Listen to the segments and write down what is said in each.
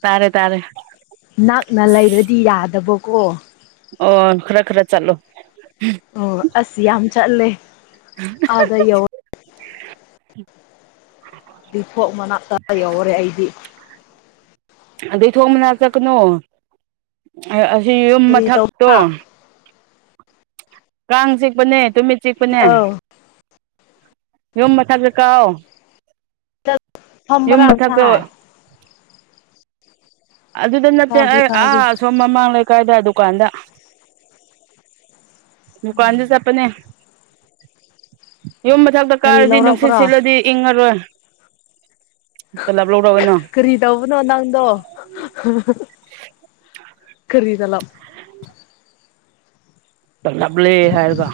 ꯇꯥꯔꯦ ꯇꯥꯔꯦ ꯅꯛꯅ ꯂꯩꯔꯗꯤ ꯌꯥꯗꯕꯀꯣ ꯑꯣ ꯈꯔ ꯈꯔ ꯆꯠꯂꯣ ꯑꯣ ꯑꯁ ꯌꯥꯝ ꯆꯠꯂꯦ ꯑꯥꯗ ꯌꯧ ꯗꯤꯊꯣꯛ ꯃꯅꯥꯛꯇ ꯌꯧꯔꯔꯦ ꯑꯩꯗꯤ ꯑꯗꯨꯩ ꯊꯣꯡ ꯃꯅꯥ ꯆꯠꯀꯅꯨ ꯑꯁꯤ ꯌꯨꯝ ꯀꯔꯤ ꯃꯊꯛꯇꯣ ꯇꯧꯕ꯭ꯔꯥ ꯀꯥꯡ ꯆꯤꯛꯄꯅꯦ ꯇꯨꯃꯤꯠ ꯆꯤꯛꯄꯅꯦ ꯑꯧ ꯌꯨꯝ ꯃꯊꯛ ꯆ ꯀꯥꯎ ꯌꯨꯝ ꯁꯝꯕꯔꯥ ꯑꯁ ꯃꯊꯛꯇ ꯑꯗꯨꯗ ꯅꯠꯇꯦ ꯇꯥꯒꯦ ꯑꯩ ꯇꯥꯒꯦ ꯑꯥꯁꯣꯝ ꯃꯃꯥꯡ ꯂꯩꯀꯥꯏꯗ ꯗꯨꯀꯥꯟꯗ ꯃ ꯀꯥꯟꯗ ꯆꯄꯅꯦ ꯌꯨꯝ ꯃ ꯊꯛꯇ ꯀꯔꯤ ꯀꯥꯔꯗꯤ ꯅꯨꯡꯁꯤꯠ ꯂꯧꯔꯛꯄ꯭ꯔꯣ ꯁꯤꯜꯂꯗꯤ ꯏꯪꯉꯔꯣꯏ ꯇꯂꯥꯞ ꯂꯧꯔꯛꯑꯣꯏꯅꯣ ꯀꯔꯤ ꯇꯧꯕꯅꯣ ꯅꯪꯗꯣ ꯀꯔꯤꯗ ꯂꯝꯞ ꯎ ꯆꯂꯥꯞꯂꯦ ꯍꯥꯏꯔꯒ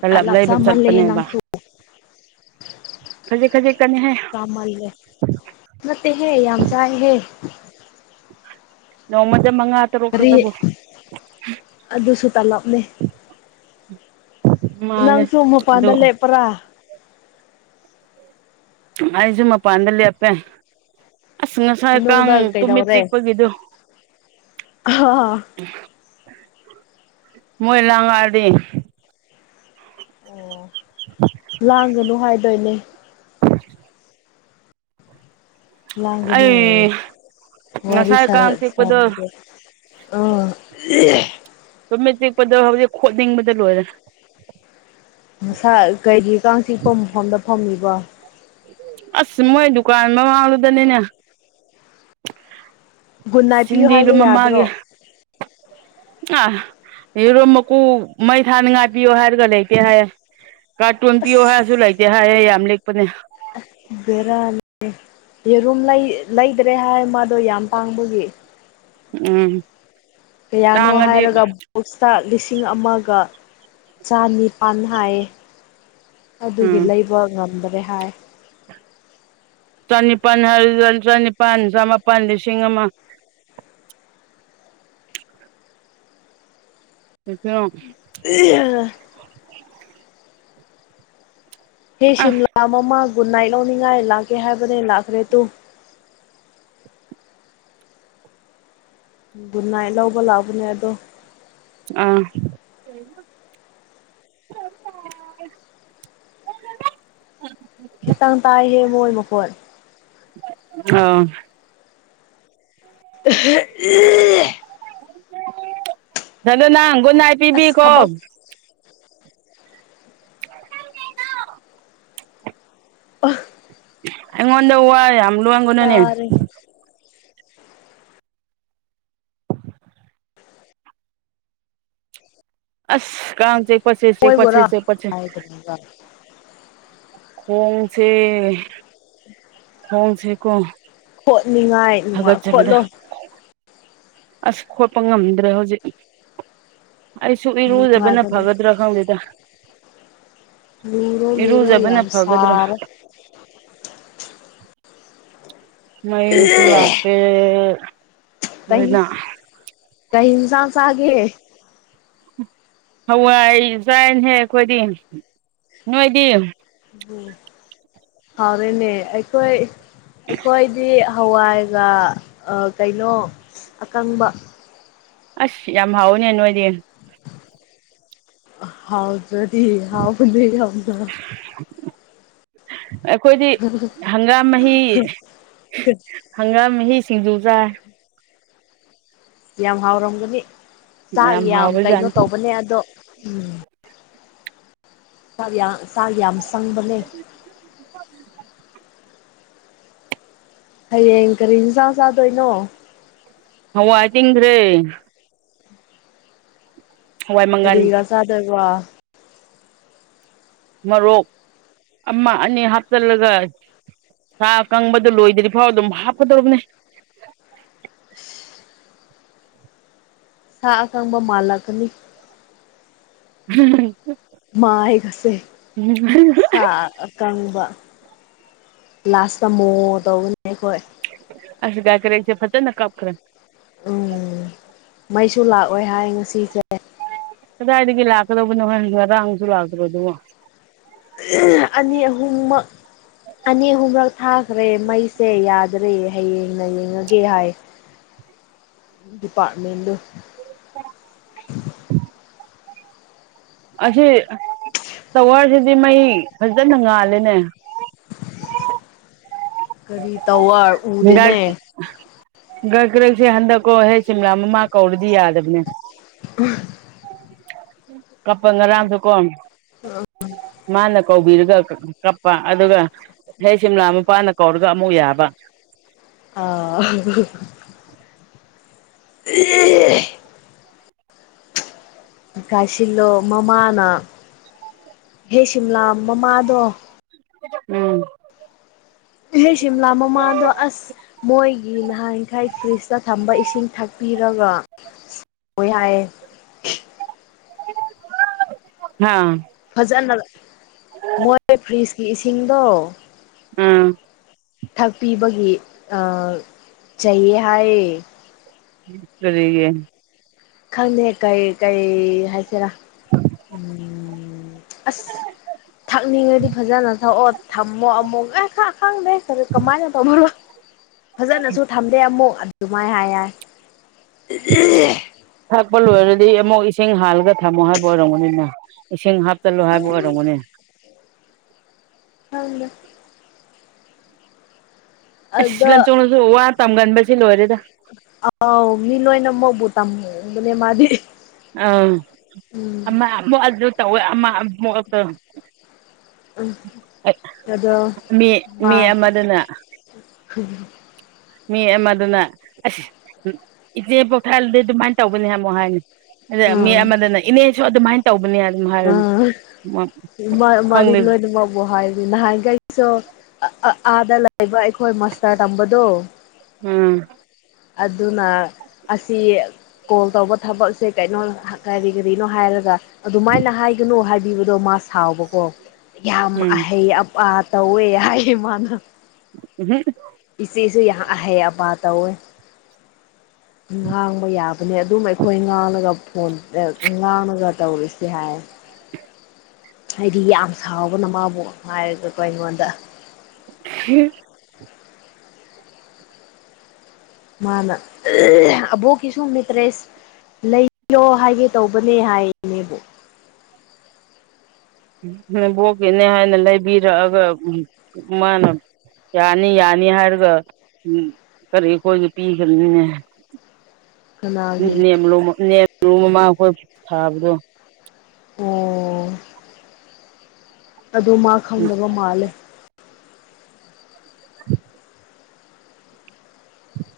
ꯇꯂꯞ ꯑꯂ ꯑꯞꯖ ꯂꯩꯕ ꯃꯜꯂꯦꯍꯦ ꯆꯠꯄꯅꯦꯕ ꯅꯪꯁꯨ ꯈꯖꯤꯛ ꯈꯖꯤꯛꯀꯅꯤꯍꯦ ꯃꯜꯂꯦ ꯅꯠꯇꯦꯍꯦ ꯌꯥꯝ ꯆꯥꯏꯍꯦ ꯅꯣꯡꯃꯗ ꯃꯉꯥ ꯇꯔꯨꯛ ꯑꯔꯤ ꯈꯛꯇꯕꯨ ꯑꯗꯨ ꯑꯗꯨ ꯁꯨ ꯇ ꯂꯞꯅꯦ ꯃꯥꯜꯂꯦ ꯅꯪꯁꯨꯨꯝꯃ ꯑꯗꯨ ꯐꯥꯟꯗ ꯂꯩꯦꯄ꯭ꯔꯥ ꯑꯩꯁꯨ ꯃꯄꯥꯟꯗ ꯂꯦꯞꯄꯦ ꯑꯁ ꯉꯁꯥꯏ ꯀꯥꯡ ꯃꯅꯨꯡꯗ ꯇꯨꯃꯤꯠ ꯀꯩꯗꯧꯔꯦ ꯆꯤꯛꯄꯒꯤꯗꯨꯣ ꯑꯣ ꯃꯣꯏ ꯂꯉꯥꯗꯤ ꯑꯣ ꯂꯥꯡꯒꯅꯨ ꯍꯥꯏꯗꯣꯏꯅꯦ ꯎ ꯂꯒꯟ ꯑꯣ ꯑꯩ ꯋꯥꯔꯤ ꯉꯁꯥꯏ ꯁꯔ ꯀꯥꯡ ꯁꯔꯦ ꯆꯤꯛꯄꯗꯣ ꯑ ꯁꯨꯝꯃꯦ ꯆꯤꯛꯄꯗꯣ ꯍꯧꯖꯤꯛ ꯈꯣꯠꯅꯤꯡꯕꯗ ꯂꯣꯏꯔꯦ ꯃꯁꯥ ꯀꯩꯔꯤ ꯀꯥꯡ ꯆꯤꯛꯄ ꯃꯐꯝꯗ ꯐꯝꯃꯤꯕꯣ ꯑꯁ ꯃꯣꯏ ꯗꯨꯀꯥꯟ ꯃꯃꯥꯡꯂꯨꯗꯅꯤꯅꯦ ꯒꯨꯗ ꯅꯥꯏꯠ ꯄꯤꯌꯨ ꯁꯤꯟꯗꯤꯗꯨ ꯍꯥꯏꯕ ꯌꯥꯗ꯭ꯔꯣ ꯑꯥ ꯌꯦꯔꯣ ꯃꯀꯨ ꯃꯩ ꯊꯥꯅ ꯉꯥꯏꯄꯤꯌꯣ ꯍꯥꯏꯔꯒ ꯂꯩꯇꯦ ꯍꯥꯏꯌꯦꯦ ꯀꯥꯔꯇꯨꯟ ꯄꯤꯌꯣ ꯍꯥꯏꯔꯁꯨ ꯂꯩꯇꯦ ꯍꯥꯏꯌꯦ ꯌꯥꯝ ꯂꯦꯛꯄꯅꯦ ꯕꯦꯔꯥꯅꯤ ꯌꯦꯔꯨꯝ ꯂꯩꯗ꯭ꯔꯦ ꯍꯥꯏ ꯃꯥꯗꯣ ꯌꯥꯝ ꯄꯥꯡꯕꯒꯤ ꯎꯝ ꯀꯌꯥꯅꯣ ꯇꯥꯡꯉꯗꯤ ꯍꯥꯏꯔꯒ ꯕꯣꯛꯁꯇ ꯂꯤꯁꯤꯡ ꯑꯃꯒ ꯆꯅꯤꯄꯥꯥꯟ ꯍꯥꯏꯌꯦ ꯑꯗꯨꯒꯤ ꯎꯝ ꯂꯩꯕ ꯉꯝꯗ꯭ꯔꯦ ꯍꯥꯏ ꯆꯅꯤꯄꯥꯟ ꯍꯥꯏꯗ ꯆꯅꯤꯄꯥꯟ ꯆꯃꯥꯄꯜ ꯂꯤꯁꯤꯡ ꯑꯃ ꯑꯗꯨꯁꯨꯣ ꯑ ꯍꯦ ꯑ ꯁꯤꯝꯂꯥ ꯃꯃꯥ ꯒꯨꯗ ꯅꯥꯏꯠ ꯂꯧꯅꯤꯡꯉꯥꯏ ꯂꯥꯛꯀꯦ ꯍꯥꯏꯕꯅꯦ ꯂꯥꯛꯈ꯭ꯔꯦ ꯇꯨ ꯒꯨꯟꯅꯥꯏ ꯂꯧꯕ ꯂꯥꯛꯕꯅꯦ ꯑꯗꯣ ꯑꯥ ꯈꯤꯇꯪ ꯇꯥꯏꯍꯦ ꯃꯣꯏ ꯃꯈꯣꯠ ꯑ [unintelligible] ꯑꯗꯣ ꯅꯪ ꯒꯨꯟ ꯅꯥꯏ ꯑꯁ ꯄꯤꯕꯤꯈꯣ ꯊꯕꯛ [unintelligible] ꯑꯥ ꯑꯩꯉꯣꯟꯗ ꯋꯥ ꯌꯥꯝ ꯂꯣꯟꯒꯅꯨꯅꯦ ꯇꯥꯔꯦꯍꯦ ꯑꯁ ꯀꯥꯡ ꯆꯤꯛꯄꯁꯤ ꯆꯤꯛꯄꯁꯤ ꯃꯣꯏꯕꯨꯔꯥ ꯆꯤꯛꯄꯁꯤ [unintelligible] ꯈꯣꯡꯁꯦ [inaudible] ꯈꯣꯡꯁꯤꯀꯣ ꯍꯣꯠꯅꯤꯡꯉꯥꯏ ꯅꯨꯡꯉꯥꯏ ꯈꯣꯠꯂꯣ ꯑꯁ ꯈꯣꯠꯄ ꯉꯝꯗ꯭ꯔꯦ ꯍꯧꯖꯤꯛ ꯑꯩꯁꯨ ꯏꯔꯨꯖꯕꯅ ꯅꯨꯡꯉꯥꯏꯕꯅꯦ ꯐꯒꯗ꯭ꯔꯥ ꯈꯪꯗꯦꯗ ꯂꯨꯔꯣ ꯂꯨꯔꯣ ꯏꯔꯨꯖꯕꯅ ꯌꯥꯝ ꯐꯒꯗ꯭ꯔꯥ ꯁꯥꯔꯦ ꯃꯩꯁꯨ ꯂꯥꯛꯇꯦ ꯀꯩ ꯑꯗꯨꯅ ꯀꯩ ꯍꯤꯟꯖꯥꯡ ꯆꯥꯒꯦ ꯍꯋꯥꯏ ꯆꯥꯏꯍꯦ ꯑꯩꯈꯣꯏꯗꯤ ꯅꯣꯏꯗꯤ ꯎꯝ ꯍꯥꯎꯔꯦꯅꯦ ꯑꯩꯈꯣꯏ ꯑꯩꯈꯣꯏꯗꯤ ꯍꯋꯥꯏꯒ ꯀꯩꯅꯣ ꯑꯀꯪꯕ ꯑꯁ ꯌꯥꯝ ꯍꯥꯎꯋꯏꯅꯦ ꯅꯣꯏꯗꯤ ꯍꯥꯎꯇꯔꯥꯗꯤ ꯍꯥꯎꯕꯅꯦ ꯌꯥꯝꯅ ꯑꯩꯈꯣꯏꯗꯤ ꯍꯪꯒꯥꯝ ꯃꯍꯤ ꯍꯪꯒꯥꯝ ꯃꯍꯤ ꯁꯤꯡꯖꯨ ꯆꯥꯏ ꯌꯥꯝ ꯍꯥꯎꯔꯝꯒꯅꯤ ꯆꯥꯛ ꯌꯥꯝ ꯀꯩꯅꯣ ꯇꯧꯕꯅꯦ ꯑꯗꯣ ꯎꯝ ꯁꯥ ꯌꯥꯝ ꯆꯥꯛ ꯌꯥꯝ ꯆꯪꯕꯅꯦ ꯍꯌꯦꯡ ꯀꯔꯤ ꯏꯟꯁꯥꯡ ꯆꯥꯗꯣꯏꯅꯣ ꯍꯋꯥꯏ ꯇꯤꯡꯒ꯭ꯔꯦ ꯍꯋꯥꯏ ꯃꯪꯒꯜ ꯀꯔꯤꯒꯥ ꯆꯥꯗꯣꯏꯕ ꯃꯔꯣꯔꯣꯛ ꯑꯃ ꯑꯅꯤ ꯍꯥꯞꯆꯤꯜꯂꯒ ꯁꯥ ꯀꯪꯕꯗ ꯂꯣꯏꯗ꯭ꯔꯤ ꯐꯥꯎ ꯑꯗꯨꯝ ꯍꯥꯞꯀꯗꯧꯕꯅꯦ ꯁꯥ ꯑꯀꯪꯕ ꯃꯥꯂꯛꯀꯅꯤ ꯎꯝ ꯃꯥꯥꯏꯒꯁꯦ ꯁꯥ ꯀꯪꯕ ꯂꯥꯁꯇꯥ ꯃꯣ ꯇꯧꯕꯒꯤ ꯑꯩꯈꯣꯏ [unintelligible] ꯐꯖꯅ ꯀꯞꯈ꯭ꯔꯦ ꯎꯝ ꯃꯩꯁꯨ ꯂꯥꯛꯑꯣꯏ ꯍꯥꯏ ꯉꯁꯤ ꯀꯗꯥꯏꯗꯒꯤ ꯂꯥꯛꯀꯗꯧꯕꯅꯣ ꯍꯣꯏ ꯉꯔꯥꯡꯁꯨ ꯂꯥꯛꯇ꯭ꯔꯥꯕꯗꯨꯕꯣ ꯑꯅꯤ ꯑꯍꯨꯝꯃꯛ ꯑꯅꯤ ꯑꯍꯨꯝꯔꯛ ꯊꯥꯈ꯭ꯔꯦ ꯃꯩꯁꯦ ꯌꯥꯗ꯭ꯔꯦ ꯍꯌꯦꯡꯅ ꯌꯦꯡꯉꯥꯒꯦ ꯍꯥꯏ ꯗꯤꯄꯥꯔꯃꯦꯟꯗꯣ [unintelligible] ꯑꯁꯤ ꯇꯋꯥꯔꯁꯤꯗꯤ ꯃꯩ ꯐꯖꯅ ꯉꯥꯜꯂꯦꯅꯦ ꯀꯔꯤ ꯇꯧꯋꯥꯔ ꯎꯗꯦꯅꯦ ꯒ꯭ꯔꯛ ꯀ꯭ꯔꯛꯁꯦ ꯍꯟꯗꯛꯀꯣ ꯍꯦ ꯁꯤꯝꯂꯥ ꯃꯃꯥ ꯀꯧꯔꯗꯤ ꯌꯥꯗꯕꯅꯦ ꯀꯞꯄ ꯉꯔꯥꯡꯁꯨ ꯀꯣ [unintelligible] ꯃꯥꯅ ꯀꯧꯕꯤꯔꯒ ꯀꯞꯄ ꯑꯗꯨꯒ ꯍꯦꯛ ꯁꯤꯝꯂꯥ ꯃꯄꯥꯅ ꯀꯧꯔꯒ ꯑꯃꯨꯛ ꯌꯥꯕ [unintelligible] [unintelligible] ꯒꯥꯏꯁꯤꯜꯂꯣ ꯃꯃꯥꯅ ꯍꯦ ꯁꯤꯝꯂꯥ ꯃꯃꯥꯗꯣ ꯎꯝ ꯏꯍꯦ ꯁꯤꯝꯂꯥ ꯃꯃꯥꯗꯣ ꯑꯁ ꯃꯣꯏꯒꯤ ꯅꯍꯥꯟꯈꯩ ꯐ꯭ꯔꯤꯖꯇ ꯊꯝꯕ ꯏꯁꯤꯡ ꯊꯛꯄꯤꯔꯒ ꯍꯣꯏ ꯍꯥꯏꯌꯦ [unintelligible] ꯍꯥꯥ ꯐꯖꯅ ꯃꯣꯏ ꯐ꯭ꯔꯤꯖꯀꯤ ꯏꯁꯤꯡꯗꯣ ꯎꯝ ꯊꯛꯄꯤꯕꯒꯤ ꯑ ꯆꯩꯌꯦ ꯍꯥꯏꯌꯦ ꯀꯔꯤꯒꯤ ꯈꯪꯗꯦ ꯀꯩ ꯀꯩ ꯍꯥꯏꯁꯤꯔꯥ ꯎꯝ ꯑꯁ ꯊꯛꯅꯤꯡꯉꯗꯤ ꯐꯖꯅ ꯊꯛꯑꯣ ꯊꯝꯃꯣ ꯑꯃꯨꯛ ꯑꯦ ꯈ ꯈꯪꯗꯦ ꯀꯃꯥꯏꯅ ꯇꯧꯕꯔꯣ ꯐꯖꯅꯁꯨ ꯊꯝꯗꯦ ꯑꯃꯨꯛ ꯑꯗꯨꯃꯥꯏ ꯍꯥꯏꯌꯥꯏ ꯊꯛꯄ ꯂꯣꯏꯔꯗꯤ ꯑꯃꯨꯛ ꯏꯁꯤꯡ ꯍꯥꯜꯂꯒ ꯊꯝꯃꯣ ꯍꯥꯏꯕ ꯑꯣꯏꯔꯝꯒꯅꯤꯅ ꯏꯁꯤꯡ ꯍꯥꯞ ꯆꯜꯂꯣ ꯍꯥꯏꯕ ꯈꯪꯗꯦ ꯑꯣꯏꯔꯝꯒꯅꯤ ꯈꯪꯗꯦ ꯑꯁ ꯑꯗ ꯂꯟꯆꯣꯡꯅꯖꯨ ꯋꯥ ꯇꯝꯒꯟꯕꯁꯤ ꯂꯣꯏꯔꯦꯗ ꯑꯥꯎ ꯃꯤ ꯂꯣꯏꯅ ꯃꯛꯕꯨ ꯇꯝꯕꯅꯦ ꯃꯥꯗꯤ ꯑꯝ ꯎꯝ ꯑꯃ ꯑꯃꯨꯛ ꯑꯗꯨ ꯇꯧꯋꯦ ꯑꯃ ꯑꯃꯨꯛ ꯇ ꯑ ꯑꯗꯣ ꯃꯤ ꯃꯥ ꯃꯤ ꯑꯃꯗꯨꯅ ꯃꯤ ꯑꯃꯗꯨꯅ ꯑꯁ ꯏꯆꯦ ꯄꯣꯛꯊꯥꯜꯗꯤ ꯑꯗꯨꯃꯥꯏꯅ ꯇꯧꯕꯅꯤ ꯑꯃꯨꯛ ꯍꯥꯏꯅꯤ ꯑꯗ ꯃꯤ ꯑꯥ ꯑꯃꯗꯅ ꯏꯅꯦꯁꯨ ꯑꯗꯨꯃꯥꯏꯅ ꯇꯧꯕꯅꯦ ꯑꯗꯨꯝ ꯍꯥꯏꯕꯅꯤ ꯑꯥ ꯃꯥ ꯃꯥꯗꯤ ꯂꯣꯏꯅꯃꯛ ꯕꯨ ꯍꯥꯏꯕꯅꯤ ꯅꯍꯥꯟꯒꯩꯁꯨ ꯑ ꯑꯥꯗ ꯂꯩꯕ ꯑꯩꯈꯣꯏ ꯃꯥꯁꯇꯔ ꯇꯝꯕꯗꯣ ꯎꯝ ꯑꯗꯨꯅ ꯑꯁꯤ ꯀꯣꯜ ꯇꯧꯕ ꯊꯕꯛꯁꯦ ꯀꯩꯅꯣ ꯀꯔꯤ ꯀꯔꯤꯅꯣ ꯍꯥꯏꯔꯒ ꯑꯗꯨꯃꯥꯏꯅ ꯍꯥꯏꯒꯅꯨ ꯍꯥꯏꯕꯤꯕꯗꯣ ꯃꯥ ꯁꯥꯎꯕꯀꯣ ꯌꯥꯝ ꯎꯝ ꯑꯍꯩ ꯑꯄꯥ ꯇꯧꯋꯦ ꯍꯥꯏ ꯃꯥꯅ ꯎꯝꯍ ꯏꯆꯦꯁꯨ ꯌꯥꯝ ꯑꯍꯩ ꯑꯕꯥ ꯇꯧꯋꯦ ꯉꯥꯡꯕ ꯌꯥꯕꯅꯦ ꯑꯗꯨꯝ ꯑꯩꯈꯣꯏ ꯉꯥꯡꯉꯒ ꯐꯣꯟ ꯉꯥꯡꯉꯒ ꯇꯧꯔꯤꯁꯦ ꯍꯥꯏ ꯍꯥꯏꯗꯤ ꯌꯥꯝ ꯁꯥꯎꯕꯅ ꯃꯥꯕꯨ ꯍꯥꯏꯔꯒꯀꯣ ꯑꯩꯉꯣꯟꯗ ꯍꯨꯝ ꯃꯥꯅ ꯑꯕꯣꯛꯀꯤꯁꯨꯨ ꯃꯦꯇ꯭ꯔꯦꯁ ꯂꯩꯌꯣ ꯍꯥꯏꯒꯦ ꯇꯧꯕꯅꯦ ꯍꯥꯏꯅꯦꯕꯣ ꯅꯕꯣꯛꯀꯤꯅꯦ ꯍꯥꯏꯅ ꯂꯩꯕꯤꯔꯛꯑꯒ ꯃꯥꯅ ꯌꯥꯅꯤ ꯌꯥꯅꯤ ꯍꯥꯏꯔꯒ ꯀꯔꯤ ꯈꯣꯏꯗ ꯄꯤꯈꯤꯕꯅꯤꯅꯦ [inaudible] ꯀꯅꯥꯒꯤ [unintelligible] ꯃꯃꯥꯈꯣꯏ ꯊꯥꯕꯗꯣ ꯑꯣ ꯑꯗꯨ ꯃꯥ ꯈꯪꯗꯕ ꯃꯥꯜꯂꯦ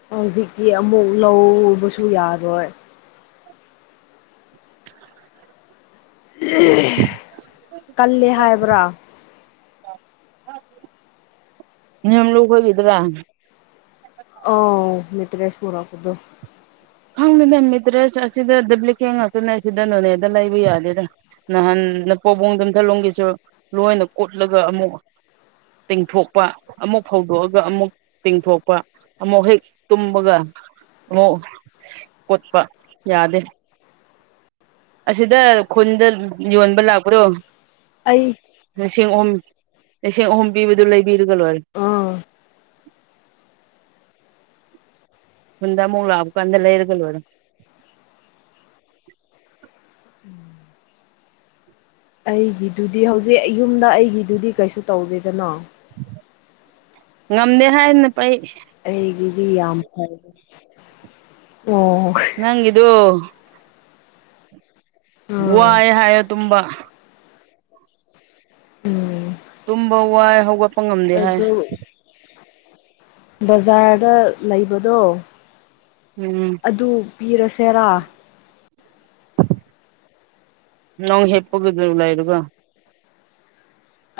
ꯍꯧꯖꯤꯛꯇꯤ ꯑꯃꯨꯛ ꯂꯧꯕꯁꯨ ꯌꯥꯔꯣꯏ [unintelligible] ꯀꯜꯂꯦ ꯍꯥꯏꯕ꯭ꯔꯥ [unintelligible] ꯌꯥꯝ ꯂꯨꯈꯒꯗ꯭ꯔꯥ ꯑꯥꯎ ꯃꯤꯇꯔꯦꯁ ꯄꯨꯔꯛꯄꯗꯣ ꯈꯪꯗꯦꯅꯦ ꯃꯤꯠꯇ꯭ꯔꯦꯁ ꯑꯁꯤꯗ ꯗꯨꯕ꯭ꯂꯤꯛꯀꯦꯠ ꯉꯥꯛꯇꯅꯦ ꯁꯤꯗ ꯅꯣꯅꯦꯗ ꯂꯩꯕ ꯌꯥꯒꯦꯔ ꯅꯍꯥꯟ ꯅꯄꯣꯕꯣꯡ ꯌꯝꯊꯂꯣꯝꯒꯤꯁꯨ ꯂꯣꯏꯅ ꯀꯨꯠꯂꯒ ꯑꯃꯨꯛ ꯇꯤꯡꯊꯣꯛꯄ ꯑꯃꯨꯛ ꯐꯧꯗꯣꯛꯑꯒ ꯑꯃꯨꯛ ꯇꯤꯡꯊꯣꯛꯄ ꯑꯃꯨꯛ ꯍꯦꯛ ꯇꯨꯝꯕꯒ ꯑꯃꯨꯛ ꯀꯣꯠꯄ ꯌꯥꯗꯦ ꯑꯁꯤꯗ ꯈꯨꯟꯗ ꯌꯣꯟꯕ ꯂꯥꯛꯄꯗꯣ ꯑꯩ ꯂꯤꯁꯤꯡ ꯑꯍꯨꯝ ꯂꯤꯁꯤꯡ ꯑꯍꯨꯝ ꯄꯤꯕꯗꯨ ꯂꯩꯕꯤꯔꯒ ꯂꯣꯏꯔꯦ ꯑꯥ ꯈꯨꯟꯗ ꯑꯃꯨꯛ ꯂꯥꯛꯕꯀꯥꯟꯗ ꯂꯩꯔꯒ ꯂꯣꯏꯔꯦ ꯑꯩꯒꯤꯗꯨꯗꯤ ꯍꯧꯖꯤꯛ ꯌꯨꯝꯗ ꯑꯩꯒꯤꯗꯨꯗꯤ ꯀꯩꯁꯨ ꯇꯧꯗꯦꯗꯅꯥ ꯉꯝꯗꯦ ꯍꯥꯏꯗꯅ ꯄꯩ ꯑꯩꯒꯤꯗꯤ ꯌꯥꯝ ꯐꯩ ꯑꯣ ꯅꯪꯒꯤꯗꯨ ꯎꯝ ꯋꯥꯏ ꯍꯥꯏꯌꯣ ꯇꯨꯝꯕ ꯎꯝ ꯇꯨꯝꯕ ꯋꯥꯏ ꯍꯧꯒꯠ ꯑꯗꯨ ꯕꯖꯥꯔꯗ ꯂꯩꯕꯗꯣ ꯎꯝ ꯑꯗꯨ ꯄꯤꯔꯁꯦꯔꯥ ꯅꯪ ꯍꯦꯄꯒꯤꯗꯨꯂꯩꯔꯕ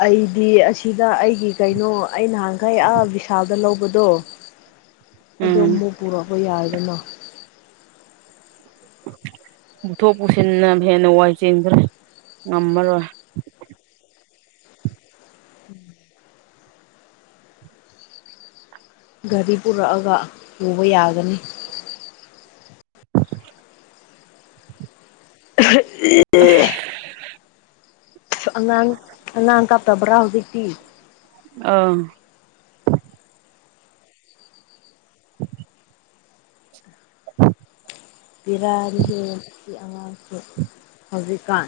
ꯑꯩꯗꯤ ꯑꯁꯤꯗ ꯑꯩꯒꯤ ꯀꯩꯅꯣ ꯑꯩ ꯅꯍꯥꯟꯈꯩ ꯑꯥ ꯕꯤꯚꯤꯁꯥꯜꯗ ꯂꯧꯕꯗꯣ ꯑꯗꯣ ꯎꯝ ꯑꯃꯨꯛ ꯄꯨꯔꯛꯄ ꯌꯥꯏꯗꯅ ꯄꯨꯊꯣꯛ ꯄꯨꯁꯤꯟꯅ ꯍꯦꯟꯅ ꯋꯥꯏ ꯆꯤꯟꯈꯔꯦ ꯉꯝꯃꯔꯣꯏ ꯒꯥꯔꯤ ꯄꯨꯔꯛꯑꯒ ꯄꯨꯕ ꯌꯥꯒꯅꯤ ꯎ [unintelligible] ꯑꯉꯥꯡ ꯑꯉꯥꯡ ꯀꯞꯇꯕꯔꯥ ꯍꯧꯖꯤꯛꯇꯤ ꯑꯥ [inaudible] ꯎꯝ [unintelligible] ꯕꯤꯔꯥ ꯅꯤꯍꯦ ꯑꯁꯤ ꯑꯉꯥꯡꯁꯤ ꯍꯧꯖꯤꯛꯀꯥꯟ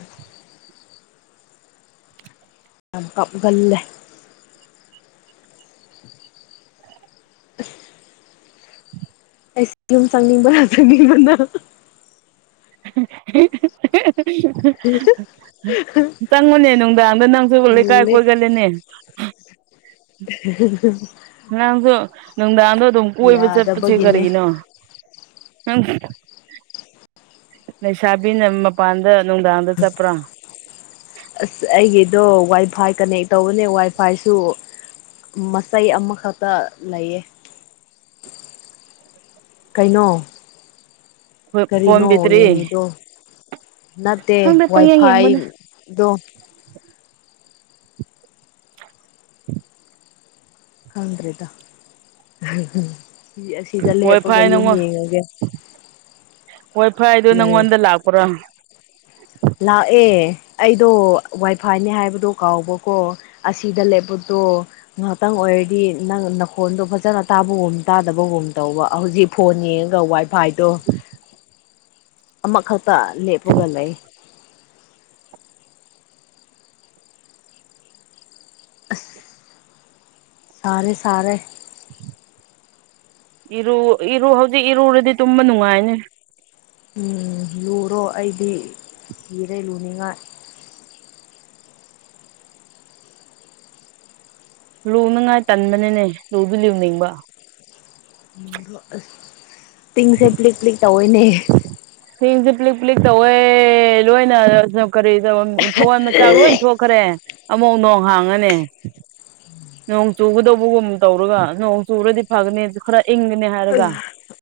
ꯌꯥꯝ ꯀꯞꯒꯜꯂꯦ ꯑꯩꯁ ꯌꯨꯝ ꯆꯪꯅꯤꯡꯕꯅ ꯆꯪꯅꯤꯡꯕꯅ [unintelligible] ꯆꯪꯉꯨꯅꯦ ꯅꯨꯡꯗꯥꯡꯗ ꯅꯪꯁꯨ ꯂꯩꯀꯥꯏ ꯂꯨꯜꯂꯦ ꯀꯣꯏꯒꯜꯂꯤꯅꯦ ꯑꯍ ꯍ ꯍꯝ ꯉꯔꯥꯡꯁꯨ ꯅꯨꯡꯗꯥꯡꯗꯣ ꯑꯗꯨꯝ ꯀꯣꯏꯕ ꯆꯠꯄꯁꯦ ꯌꯥꯗꯕꯒꯤꯅꯦ ꯀꯔꯤꯒꯤꯅꯣ ꯅꯪ ꯂꯩꯁꯥꯕꯤꯅ ꯃꯄꯥꯟꯗ ꯅꯨꯡꯗꯥꯡꯗ ꯆꯠꯄ꯭ꯔꯥ ꯑꯁ ꯑꯩꯒꯤꯗꯣ ꯋꯥꯏ ꯐꯥꯏ ꯀꯅꯦꯛ ꯇꯧꯕꯅꯦ ꯋꯥꯏ ꯐꯥꯏꯁꯨ ꯃꯆꯩ ꯑꯃꯈꯛꯇ ꯂꯩꯌꯦ ꯀꯩꯅꯣ ꯐꯣꯟ ꯀꯔꯤꯅꯣ ꯕꯦꯇ꯭ꯔꯤ ꯌꯦꯡꯉꯤꯗꯣ ꯅꯠꯇꯦ ꯈꯪꯗꯦ ꯄꯪꯌꯦꯡ ꯌꯦꯡꯕꯅꯦ ꯋꯥꯏꯐꯥꯏꯗꯣ [unintelligible] ꯈꯪꯗ꯭ꯔꯔꯤꯗ ꯑꯁꯤꯗ ꯋꯥꯏ ꯂꯦꯞꯄꯒ ꯐꯥꯏ ꯌꯨꯝ ꯌꯦꯡꯉꯒꯦ ꯍꯣꯏ ꯐꯩꯗ ꯀꯔꯤ ꯅꯪꯉꯣꯟꯗ ꯂꯥꯛꯄ꯭ꯔꯣ ꯂꯥꯛꯑꯦ ꯑꯩꯗꯣ ꯋꯥꯏꯐꯥꯏꯅꯦ ꯍꯥꯏꯕꯗꯣ ꯀꯥꯎꯕꯀꯣ ꯑꯁꯤꯗ ꯂꯩꯕꯗꯣ ꯉꯥꯏꯍꯥꯛꯇꯪ ꯑꯣꯏꯔꯗꯤ ꯅꯪ ꯅꯈꯣꯟꯗꯣ ꯐꯖꯅ ꯇꯥꯕꯒꯨꯝ ꯇꯥꯗꯕꯒꯨꯝ ꯇꯧꯕ ꯍꯧꯖꯤꯛ ꯐꯣꯟ ꯌꯦꯡꯉꯒ ꯋꯥꯏꯐꯥꯏꯗꯣ ꯑꯃꯈꯛꯇ ꯂꯦꯞꯄꯒ ꯂꯩ ꯁꯔꯦ ꯁꯔꯦ ꯏꯔꯨ ꯏꯔꯨ ꯍꯧꯖꯤꯛ ꯏꯔꯨꯔꯗꯤ ꯇꯨꯝꯕ ꯅꯨꯡꯉꯥꯏꯅꯤ ꯎꯝ ꯂꯨꯔꯣ ꯑꯩꯗꯤ ꯀꯤꯔꯦ ꯂꯨꯅꯤꯡꯉꯥꯏ ꯔꯨꯅꯉꯥꯏ ꯇꯟꯕꯅꯤꯅꯦ ꯂꯨꯗꯤ ꯂꯨꯅꯤꯡꯕ ꯑꯁ ꯇꯤꯡꯁꯦ ꯄ꯭ꯂꯤꯛ ꯄ꯭ꯂꯤꯛ ꯇꯧꯏꯅꯦ ꯍꯌꯦꯡꯁꯦ ꯄ꯭ꯂꯤꯛ ꯄ꯭ꯂꯤꯛ ꯇꯧꯋꯦ ꯂꯣꯏꯅ ꯀꯔꯤꯗ ꯊꯋꯥꯟ ꯃꯆꯥꯛ ꯂꯣꯏ ꯊꯣꯛꯈꯔꯦ ꯑꯃꯨꯛ ꯅꯣꯡ ꯍꯥꯡꯉꯅꯤ ꯅꯣꯡ ꯆꯨꯒꯗꯧꯕꯒꯨꯝ ꯇꯧꯔꯒ ꯅꯣꯡ ꯆꯨꯔꯗꯤ ꯐꯒꯅꯤ ꯈꯔ ꯏꯪꯒꯅꯤ ꯍꯥꯏꯔꯒ